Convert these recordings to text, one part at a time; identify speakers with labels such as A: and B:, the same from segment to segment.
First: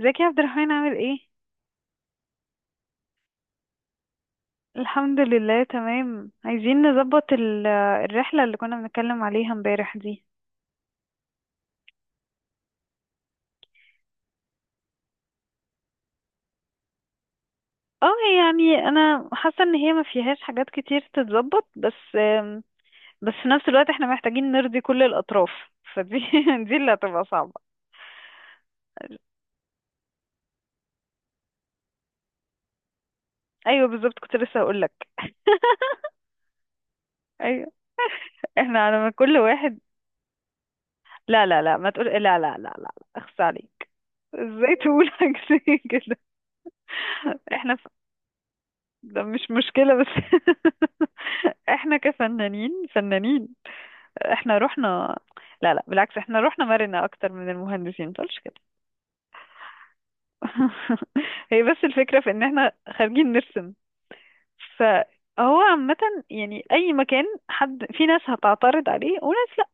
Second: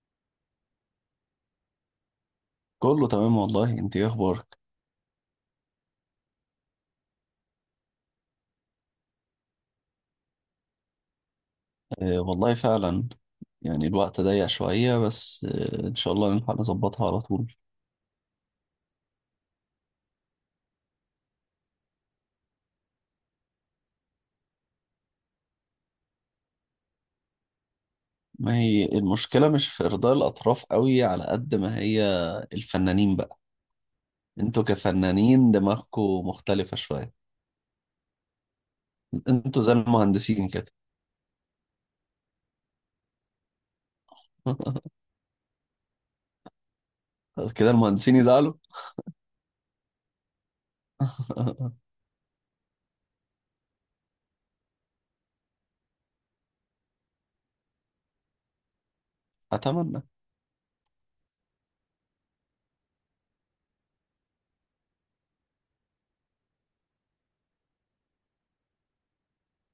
A: ازيك يا عبد الرحمن؟ عامل ايه؟
B: كله تمام والله. انت ايه اخبارك؟
A: الحمد لله، تمام. عايزين نظبط الرحلة اللي كنا بنتكلم عليها امبارح دي.
B: آه والله فعلا. يعني الوقت ضيق شوية بس آه ان شاء الله نلحق نظبطها على طول.
A: اه، يعني انا حاسة ان هي ما فيهاش حاجات كتير تتظبط بس، بس في نفس الوقت احنا محتاجين نرضي كل الاطراف. فدي دي اللي هتبقى صعبة.
B: ما هي المشكلة مش في ارضاء الاطراف قوي على قد ما هي الفنانين بقى.
A: ايوه، بالظبط، كنت لسه
B: انتوا
A: هقول لك.
B: كفنانين دماغكوا مختلفة شوية.
A: ايوه. احنا على ما كل
B: انتوا زي
A: واحد.
B: المهندسين كده.
A: لا لا لا، ما تقول لا لا لا لا، لا. اخس عليك! ازاي تقول حاجة زي كده؟
B: كده
A: احنا.
B: المهندسين يزعلوا.
A: ده مش مشكلة بس. احنا كفنانين فنانين. احنا رحنا. لا لا، بالعكس، احنا رحنا مرنا اكتر من المهندسين، متقولش كده.
B: اتمنى.
A: هي بس الفكرة في ان احنا خارجين نرسم. فهو عامة، يعني اي مكان حد، في ناس هتعترض عليه وناس لا.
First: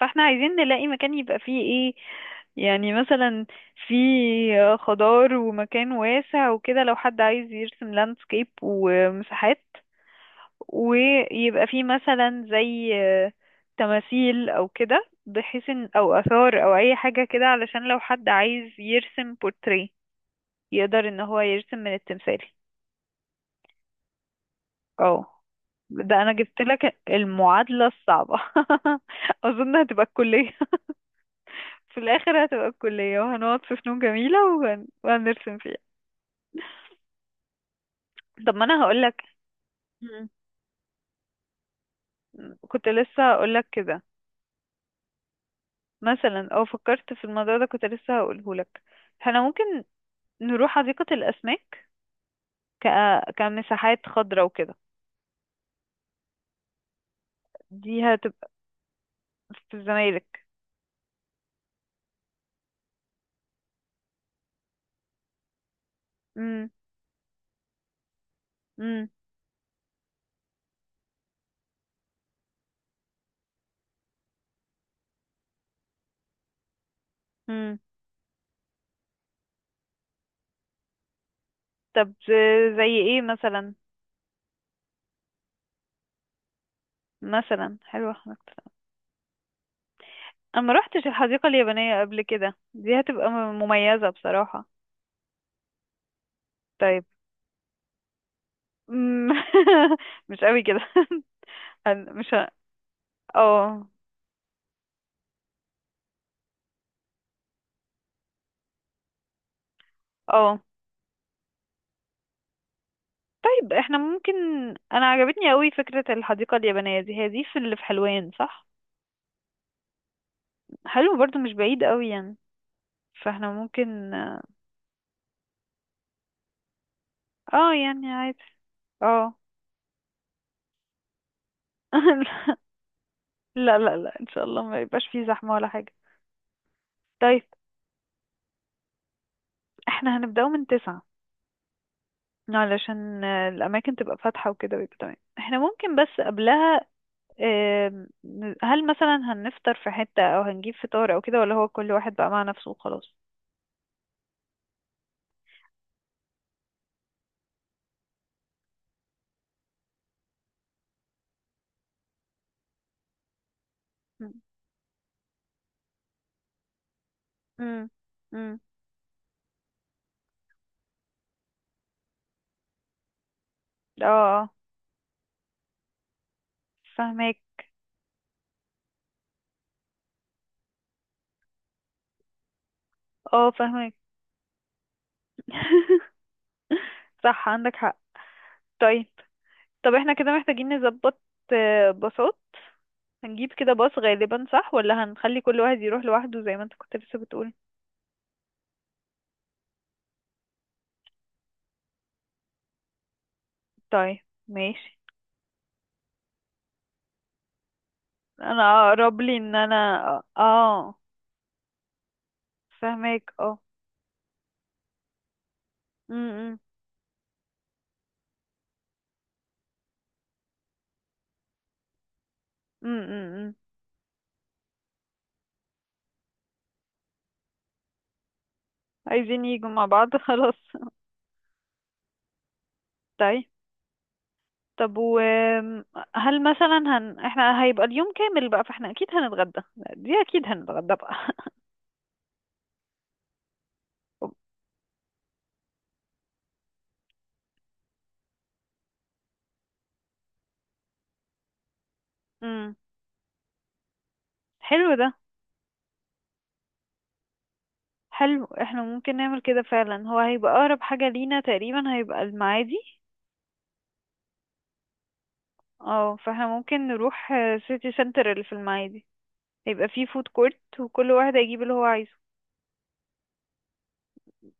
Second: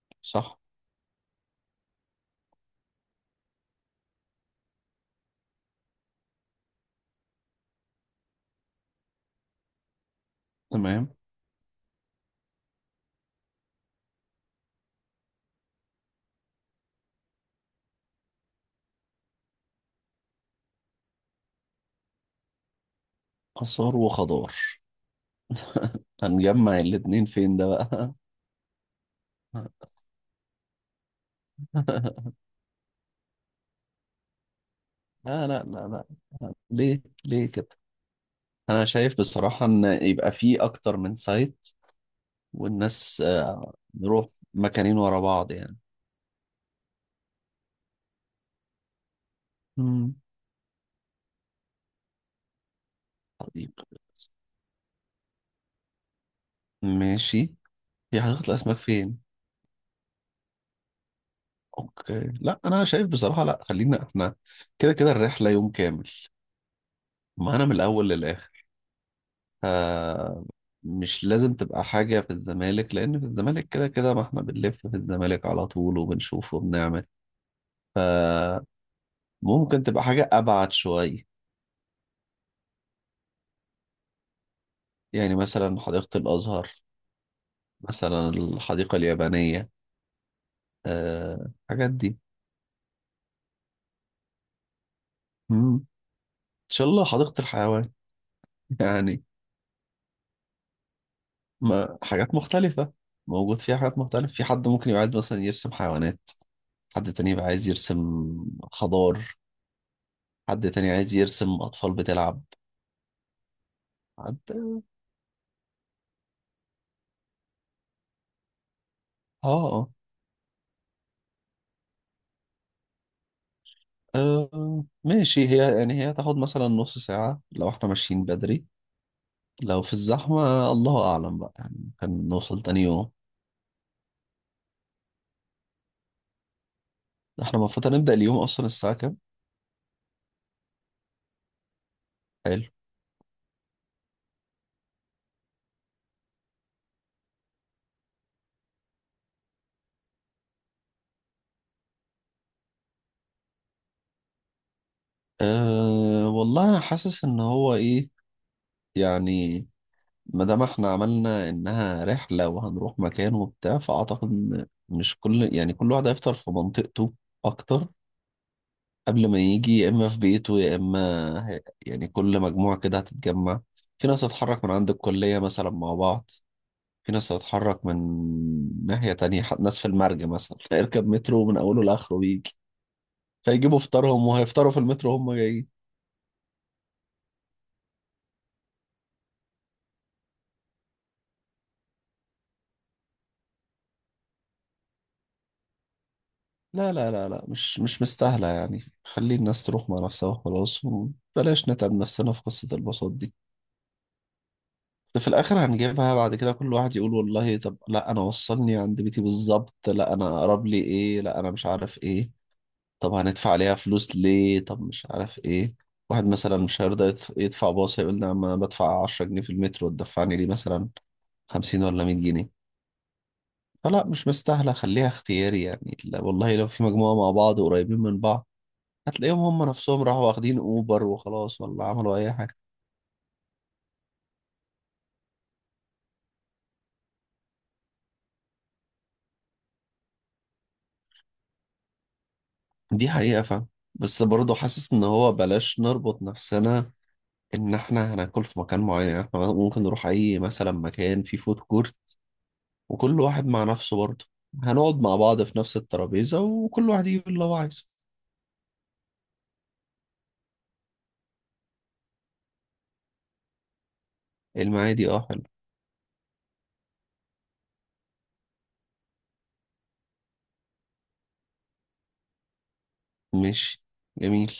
A: فاحنا عايزين
B: صح.
A: نلاقي مكان يبقى فيه ايه. يعني مثلا، في خضار ومكان واسع وكده، لو حد عايز يرسم لاندسكيب ومساحات،
B: تمام.
A: ويبقى فيه مثلا زي تماثيل او كده، بحيث ان او اثار او اي حاجة كده، علشان لو حد عايز يرسم بورتريه يقدر ان هو يرسم من التمثال.
B: آثار وخضار.
A: اه، ده انا جبت
B: هنجمع
A: لك
B: الاتنين فين ده
A: المعادلة
B: بقى؟
A: الصعبة. اظن هتبقى الكلية. في الاخر هتبقى الكلية وهنقعد في فنون جميلة
B: لا
A: وهنرسم
B: لا
A: فيها.
B: لا لا، ليه ليه كده؟
A: طب ما انا
B: انا شايف
A: هقولك.
B: بصراحة ان
A: مم.
B: يبقى في اكتر من سايت،
A: كنت
B: والناس
A: لسه هقولك كده.
B: نروح مكانين ورا بعض يعني.
A: مثلا او فكرت في الموضوع ده، كنت لسه هقوله لك. احنا ممكن
B: مم.
A: نروح حديقة الأسماك. ك...
B: حديقة
A: كمساحات
B: الأسماك.
A: خضراء وكده.
B: ماشي،
A: دي
B: هي حديقة
A: هتبقى.
B: الاسماك فين؟
A: في الزمالك.
B: اوكي، لا انا شايف بصراحة، لا خلينا احنا كده كده الرحلة يوم كامل.
A: مم.
B: ما انا من الاول للاخر.
A: مم.
B: آه، مش لازم تبقى حاجة في الزمالك، لان في الزمالك كده كده ما احنا بنلف في الزمالك على طول وبنشوف وبنعمل.
A: مم.
B: فممكن تبقى حاجة ابعد شوية.
A: طب، زي ايه مثلا؟
B: يعني مثلا حديقة الازهر،
A: مثلا حلوة
B: مثلا
A: حديقة الأسماك.
B: الحديقة اليابانية.
A: أنا ما روحتش الحديقة
B: الحاجات
A: اليابانية
B: دي.
A: قبل كده، دي هتبقى مميزة بصراحة.
B: مم. ان شاء
A: طيب.
B: الله حديقة الحيوان. يعني
A: مم. مش قوي كده.
B: ما
A: أنا مش
B: حاجات
A: ه-
B: مختلفة موجود فيها،
A: اه،
B: حاجات مختلفة. في حد ممكن يبقى عايز مثلا يرسم حيوانات، حد تاني يبقى عايز يرسم خضار،
A: اه.
B: حد تاني عايز يرسم أطفال بتلعب،
A: طيب احنا ممكن.
B: حد.
A: انا عجبتني قوي فكرة الحديقة اليابانية دي. هي دي في اللي في حلوان، صح؟
B: اه.
A: حلو برضو، مش بعيد قوي يعني. فاحنا ممكن.
B: ماشي، هي يعني هي تاخد مثلا نص ساعة لو
A: اه،
B: احنا
A: يعني
B: ماشيين
A: عادي.
B: بدري.
A: اه.
B: لو في الزحمة الله أعلم بقى، يعني ممكن نوصل تاني يوم.
A: لا لا لا، ان شاء الله ما يبقاش فيه زحمة ولا حاجة. طيب.
B: احنا المفروض هنبدأ اليوم أصلا الساعة كام؟
A: احنا هنبدأه من 9،
B: حلو.
A: علشان الأماكن تبقى فاتحة وكده ويبقى تمام. احنا ممكن بس قبلها، آم، هل مثلا هنفطر في حتة أو هنجيب فطار أو كده، ولا هو كل واحد بقى مع نفسه وخلاص؟
B: أه والله أنا حاسس إن هو إيه، يعني ما دام إحنا عملنا إنها رحلة وهنروح مكان وبتاع، فأعتقد
A: مم.
B: إن مش كل يعني كل واحد هيفطر في منطقته أكتر،
A: مم. مم.
B: قبل ما يجي يا إما في بيته يا إما هي- يعني كل مجموعة كده هتتجمع. في ناس
A: اه، اه،
B: هتتحرك من عند الكلية مثلا مع بعض، في ناس
A: فهماك.
B: هتتحرك من ناحية تانية، ناس في المرج مثلا هيركب مترو من أوله لآخره ويجي،
A: اه،
B: فيجيبوا
A: فهماك.
B: فطارهم وهيفطروا في المترو هم جايين.
A: صح، عندك حق. طيب. طب احنا كده محتاجين نظبط باصات. هنجيب كده باص غالبا، صح؟ ولا هنخلي كل واحد يروح لوحده زي ما انت
B: لا
A: كنت
B: لا
A: لسه
B: لا لا،
A: بتقول؟
B: مش مستاهلة يعني. خلي الناس تروح مع نفسها وخلاص، وبلاش نتعب نفسنا في قصة الباصات دي.
A: طيب، ماشي.
B: ده في الآخر هنجيبها بعد كده كل واحد يقول والله، طب لا أنا وصلني
A: انا
B: عند
A: اقرب
B: بيتي
A: لي ان
B: بالظبط،
A: انا،
B: لا أنا أقرب لي
A: اه،
B: إيه، لا أنا مش عارف إيه، طب
A: فاهمك،
B: هندفع
A: اه.
B: عليها فلوس ليه، طب مش عارف إيه.
A: م-
B: واحد مثلا
A: م-
B: مش هيرضى يدفع باص، هيقول لي أما أنا بدفع 10 جنيه في المترو تدفعني لي مثلا 50 ولا 100 جنيه.
A: م- م- م.
B: فلا مش مستاهلة، خليها اختياري يعني. لا والله لو في مجموعة مع بعض قريبين من بعض، هتلاقيهم
A: عايزين يجوا
B: هم
A: مع
B: نفسهم
A: بعض.
B: راحوا
A: خلاص.
B: واخدين اوبر وخلاص، ولا عملوا اي حاجه.
A: طيب. طب و، هل مثلا احنا هيبقى اليوم كامل بقى، فاحنا اكيد هنتغدى. دي اكيد هنتغدى بقى.
B: دي حقيقه، فاهم. بس برضه حاسس ان هو بلاش نربط نفسنا ان احنا هناكل في مكان معين. يعني احنا ممكن نروح اي مثلا مكان فيه فود كورت،
A: امم
B: وكل واحد مع نفسه برضه.
A: حلو
B: هنقعد
A: ده.
B: مع بعض في نفس الترابيزه وكل واحد يجيب اللي هو عايزه.
A: حلو، احنا ممكن نعمل كده فعلا. هو هيبقى اقرب حاجة لينا تقريبا هيبقى المعادي.
B: المعادي، اه حلو.
A: اه، فاحنا ممكن نروح سيتي سنتر اللي في المعادي. هيبقى فيه فود كورت وكل واحد هيجيب اللي هو عايزه.
B: ماشي. جميل.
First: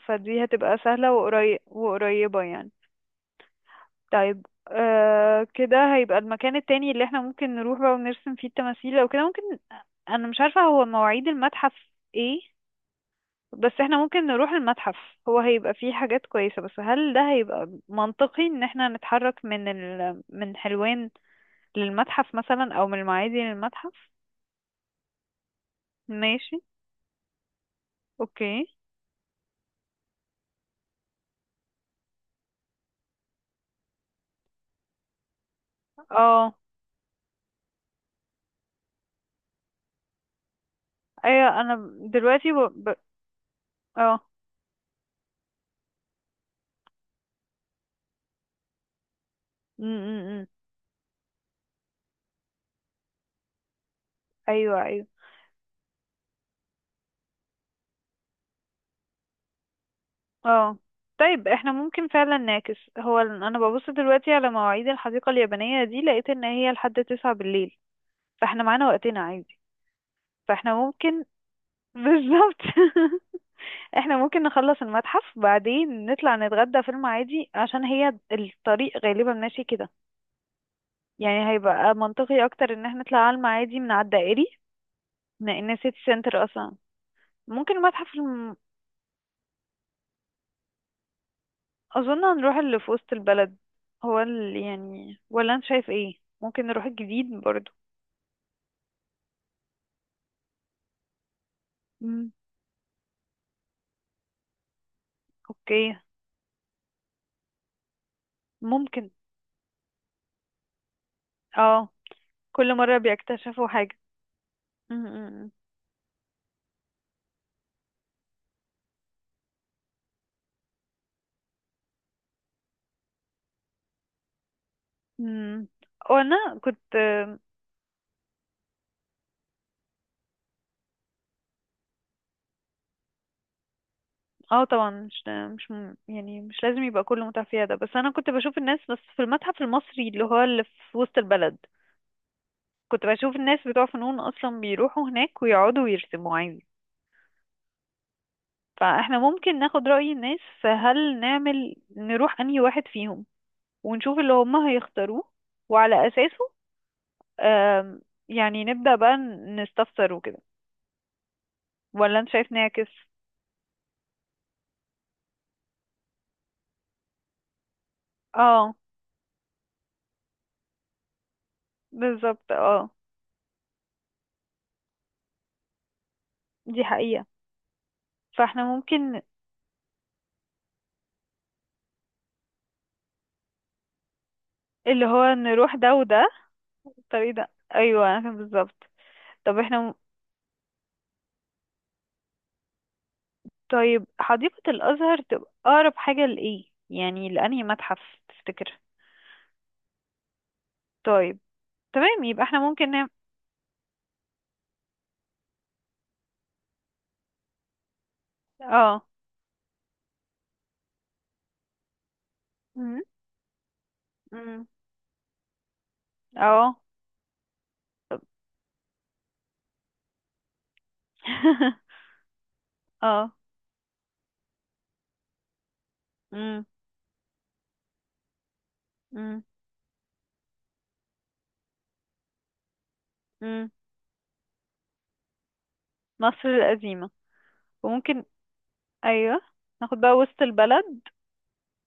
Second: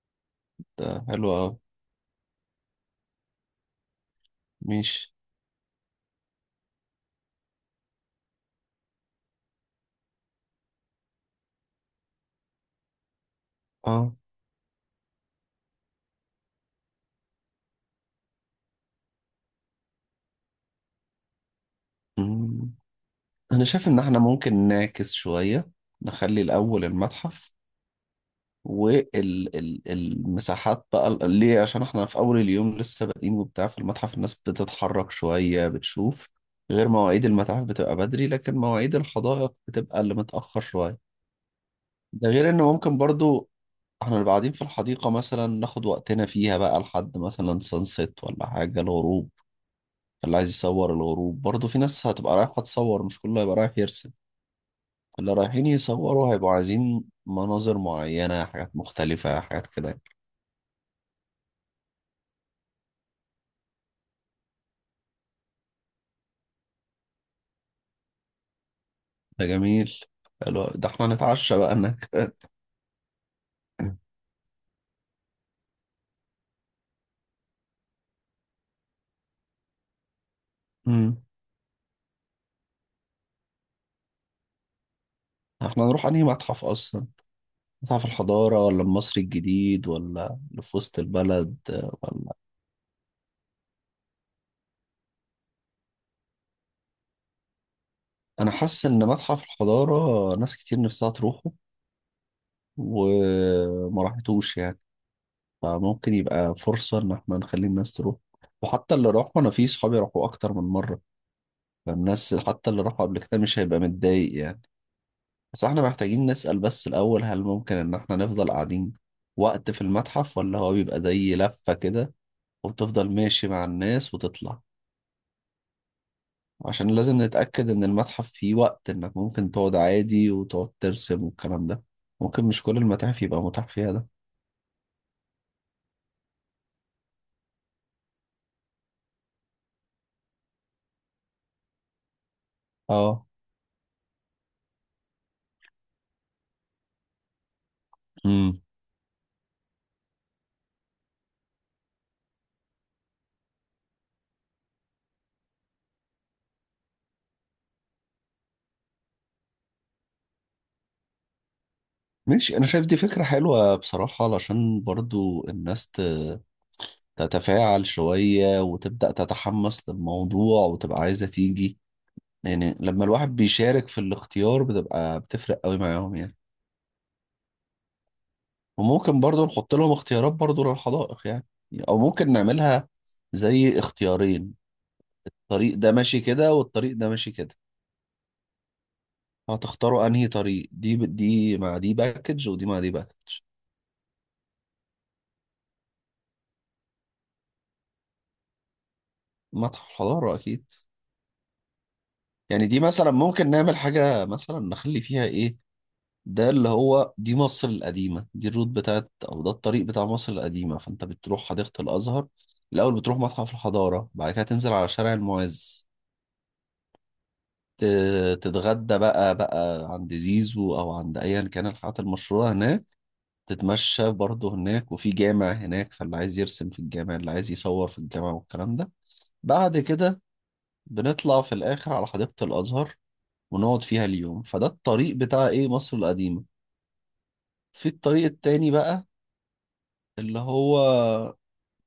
A: فدي هتبقى
B: ده
A: سهلة
B: حلو اه.
A: وقريبة يعني. طيب،
B: ماشي.
A: كده هيبقى المكان التاني اللي احنا ممكن نروح بقى ونرسم فيه التماثيل او كده، ممكن. انا مش عارفة هو مواعيد المتحف ايه، بس احنا
B: اه.
A: ممكن نروح المتحف. هو هيبقى فيه حاجات كويسة، بس هل ده هيبقى منطقي ان احنا نتحرك من حلوان للمتحف
B: مم.
A: مثلا، او من المعادي
B: انا شايف ان
A: للمتحف؟
B: احنا ممكن نعكس شويه، نخلي
A: ماشي،
B: الاول المتحف
A: اوكي،
B: والمساحات بقى. ليه؟ عشان احنا في اول اليوم لسه بادئين وبتاع، في المتحف الناس بتتحرك شوية بتشوف،
A: اه.
B: غير مواعيد المتاحف بتبقى بدري، لكن مواعيد الحدائق بتبقى اللي متأخر شوية.
A: ايوه، انا
B: ده غير
A: دلوقتي
B: ان ممكن برضو احنا
A: اه.
B: نبقى قاعدين في الحديقة مثلا ناخد وقتنا فيها بقى لحد مثلا سانسيت ولا حاجة، الغروب.
A: م-
B: اللي
A: م- م.
B: عايز يصور الغروب، برضو في ناس هتبقى رايحة تصور، مش كله هيبقى رايح يرسم.
A: ايوه، ايوه،
B: اللي رايحين يصوروا هيبقوا عايزين مناظر معينة، حاجات مختلفة، حاجات كده.
A: اه. طيب احنا ممكن فعلا نعكس. هو انا ببص دلوقتي على مواعيد الحديقة اليابانية دي، لقيت ان هي لحد 9 بالليل. فاحنا معانا وقتنا
B: ده
A: عادي.
B: جميل. حلو
A: فاحنا
B: ده، احنا
A: ممكن.
B: نتعشى بقى انك.
A: بالظبط. احنا ممكن نخلص المتحف بعدين نطلع نتغدى في المعادي، عشان هي الطريق غالبا ماشي كده.
B: امم.
A: يعني هيبقى منطقي اكتر ان احنا نطلع على المعادي من على الدائري، من
B: احنا
A: السيتي
B: نروح انهي
A: سنتر
B: متحف
A: اصلا.
B: اصلا؟
A: ممكن
B: متحف
A: المتحف.
B: الحضارة ولا المصري الجديد ولا اللي في وسط البلد؟
A: اظن
B: ولا.
A: هنروح اللي في وسط البلد. هو اللي يعني، ولا انت شايف ايه؟ ممكن نروح الجديد برضو.
B: انا حاسس ان متحف الحضارة ناس كتير نفسها تروحه
A: امم
B: وما راحتوش يعني،
A: اوكي.
B: فممكن يبقى فرصة ان احنا نخلي الناس تروح. وحتى
A: ممكن.
B: اللي راحوا، انا في صحابي راحوا اكتر من مرة،
A: اه.
B: فالناس حتى
A: كل
B: اللي
A: مرة
B: راحوا قبل كده مش
A: بيكتشفوا
B: هيبقى
A: حاجة.
B: متضايق يعني.
A: امم
B: بس احنا محتاجين نسأل بس الأول، هل ممكن إن احنا نفضل قاعدين وقت في المتحف، ولا هو بيبقى زي لفة كده وبتفضل ماشي مع الناس وتطلع؟
A: امم وانا
B: عشان
A: كنت.
B: لازم نتأكد إن المتحف فيه وقت إنك ممكن تقعد عادي وتقعد ترسم والكلام ده، ممكن مش كل المتاحف يبقى متاح فيها ده.
A: اه، طبعا مش مش م- يعني مش لازم يبقى كله متعفية ده. بس انا كنت بشوف الناس، بس في المتحف المصري اللي هو اللي في وسط البلد كنت
B: اه.
A: بشوف الناس بتوع فنون اصلا بيروحوا هناك ويقعدوا ويرسموا عادي.
B: امم.
A: فاحنا ممكن ناخد رأي الناس، فهل نعمل نروح انهي واحد فيهم ونشوف اللي هم هيختاروه، وعلى أساسه، آم، يعني نبدأ بقى نستفسر وكده، ولا انت شايف
B: ماشي، أنا شايف
A: نعكس؟
B: دي فكرة حلوة بصراحة، علشان برضو الناس تتفاعل شوية
A: اه،
B: وتبدأ تتحمس للموضوع وتبقى عايزة تيجي.
A: بالظبط.
B: يعني
A: اه،
B: لما الواحد بيشارك في الاختيار، بتبقى بتفرق قوي معاهم يعني.
A: دي حقيقة. فاحنا
B: وممكن
A: ممكن
B: برضو نحط لهم اختيارات برضو للحدائق يعني، او ممكن نعملها زي اختيارين.
A: اللي هو
B: طريق
A: نروح
B: ده
A: ده
B: ماشي
A: وده.
B: كده، والطريق ده ماشي
A: الطريق ده،
B: كده.
A: ايوه، أنا فاهم بالظبط. طب احنا
B: هتختاروا انهي طريق؟ دي دي مع دي باكج، ودي مع دي باكج.
A: طيب حديقة الأزهر تبقى أقرب حاجة لإيه يعني، لأنهي متحف تفتكر؟
B: متحف الحضارة اكيد.
A: طيب، تمام، يبقى احنا
B: يعني دي
A: ممكن نعمل.
B: مثلا ممكن نعمل حاجة مثلا نخلي فيها ايه، ده اللي هو دي مصر القديمة، دي الروت
A: اه.
B: بتاعت، أو ده الطريق بتاع مصر القديمة. فأنت بتروح حديقة الأزهر الأول،
A: مم،
B: بتروح متحف الحضارة، بعد كده
A: مم،
B: تنزل على شارع المعز،
A: اه.
B: تتغدى بقى عند زيزو أو عند أيا كان الحاجات المشهورة هناك،
A: اه.
B: تتمشى برضه هناك، وفي جامع هناك فاللي عايز
A: مم،
B: يرسم في الجامع، اللي عايز يصور في الجامع والكلام ده.
A: مم،
B: بعد كده بنطلع في الآخر على حديقة الأزهر
A: مم.
B: ونقعد فيها اليوم. فده الطريق بتاع إيه؟ مصر القديمة.
A: مصر القديمة.
B: في
A: وممكن،
B: الطريق التاني بقى
A: ايوه، ناخد بقى
B: اللي
A: وسط
B: هو
A: البلد.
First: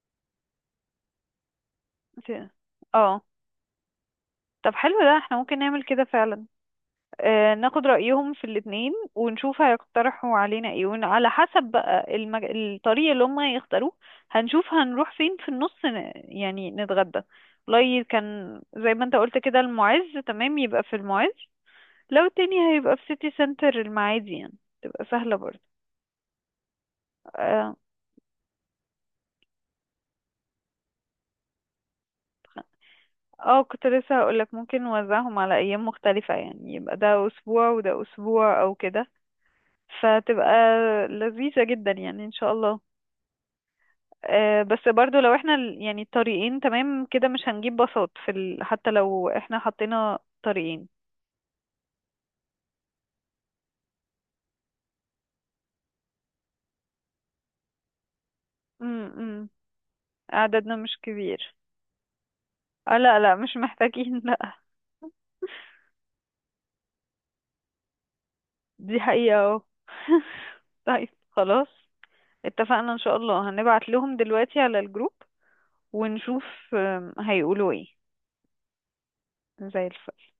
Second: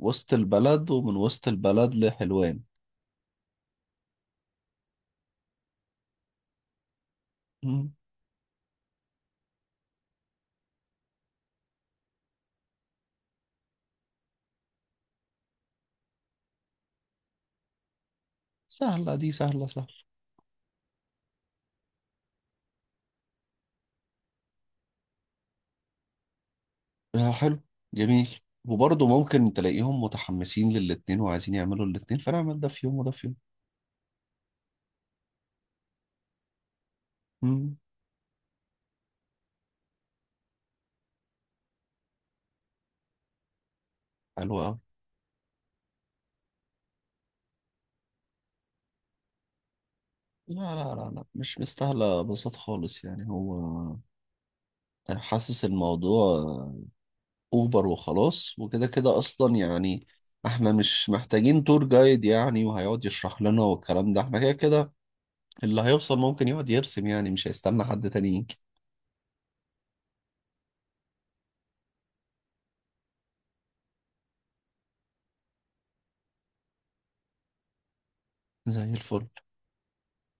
B: وسط البلد، ومن وسط البلد
A: في...
B: لحلوان.
A: اه. طب حلو ده، احنا ممكن نعمل كده فعلا. ناخد
B: مم.
A: رأيهم في الاتنين ونشوف هيقترحوا علينا ايه، وعلى حسب بقى الطريق اللي هم هيختاروه. هنشوف هنروح فين في النص، يعني نتغدى. والله كان زي ما
B: سهلة
A: انت
B: دي،
A: قلت كده،
B: سهلة سهلة.
A: المعز تمام، يبقى في المعز. لو التاني هيبقى في سيتي سنتر المعادي، يعني تبقى سهلة برضه.
B: حلو.
A: آه.
B: جميل. وبرضه ممكن تلاقيهم متحمسين للاتنين وعايزين يعملوا الاتنين، فنعمل ده في يوم وده في يوم.
A: اه، كنت لسه هقولك ممكن نوزعهم على ايام مختلفة، يعني يبقى ده اسبوع
B: مم.
A: وده اسبوع او كده، فتبقى لذيذة جدا يعني ان شاء الله.
B: حلو أوي.
A: بس برضو، لو احنا يعني الطريقين تمام كده، مش هنجيب باصات في حتى لو احنا حطينا
B: لا
A: طريقين.
B: لا لا لا، مش مستاهلة بساط خالص يعني. هو حاسس الموضوع أوبر وخلاص، وكده كده
A: امم
B: أصلا يعني. احنا
A: عددنا مش
B: مش
A: كبير.
B: محتاجين تور جايد يعني وهيقعد
A: لا لا،
B: يشرح
A: مش
B: لنا والكلام ده،
A: محتاجين،
B: احنا كده
A: لا.
B: كده اللي هيوصل ممكن يقعد يرسم يعني، مش هيستنى حد تاني يجي.
A: دي حقيقة. اه. طيب، خلاص. اتفقنا. ان شاء الله هنبعت لهم دلوقتي على الجروب ونشوف هيقولوا ايه.
B: زي الفل.
A: زي الفل.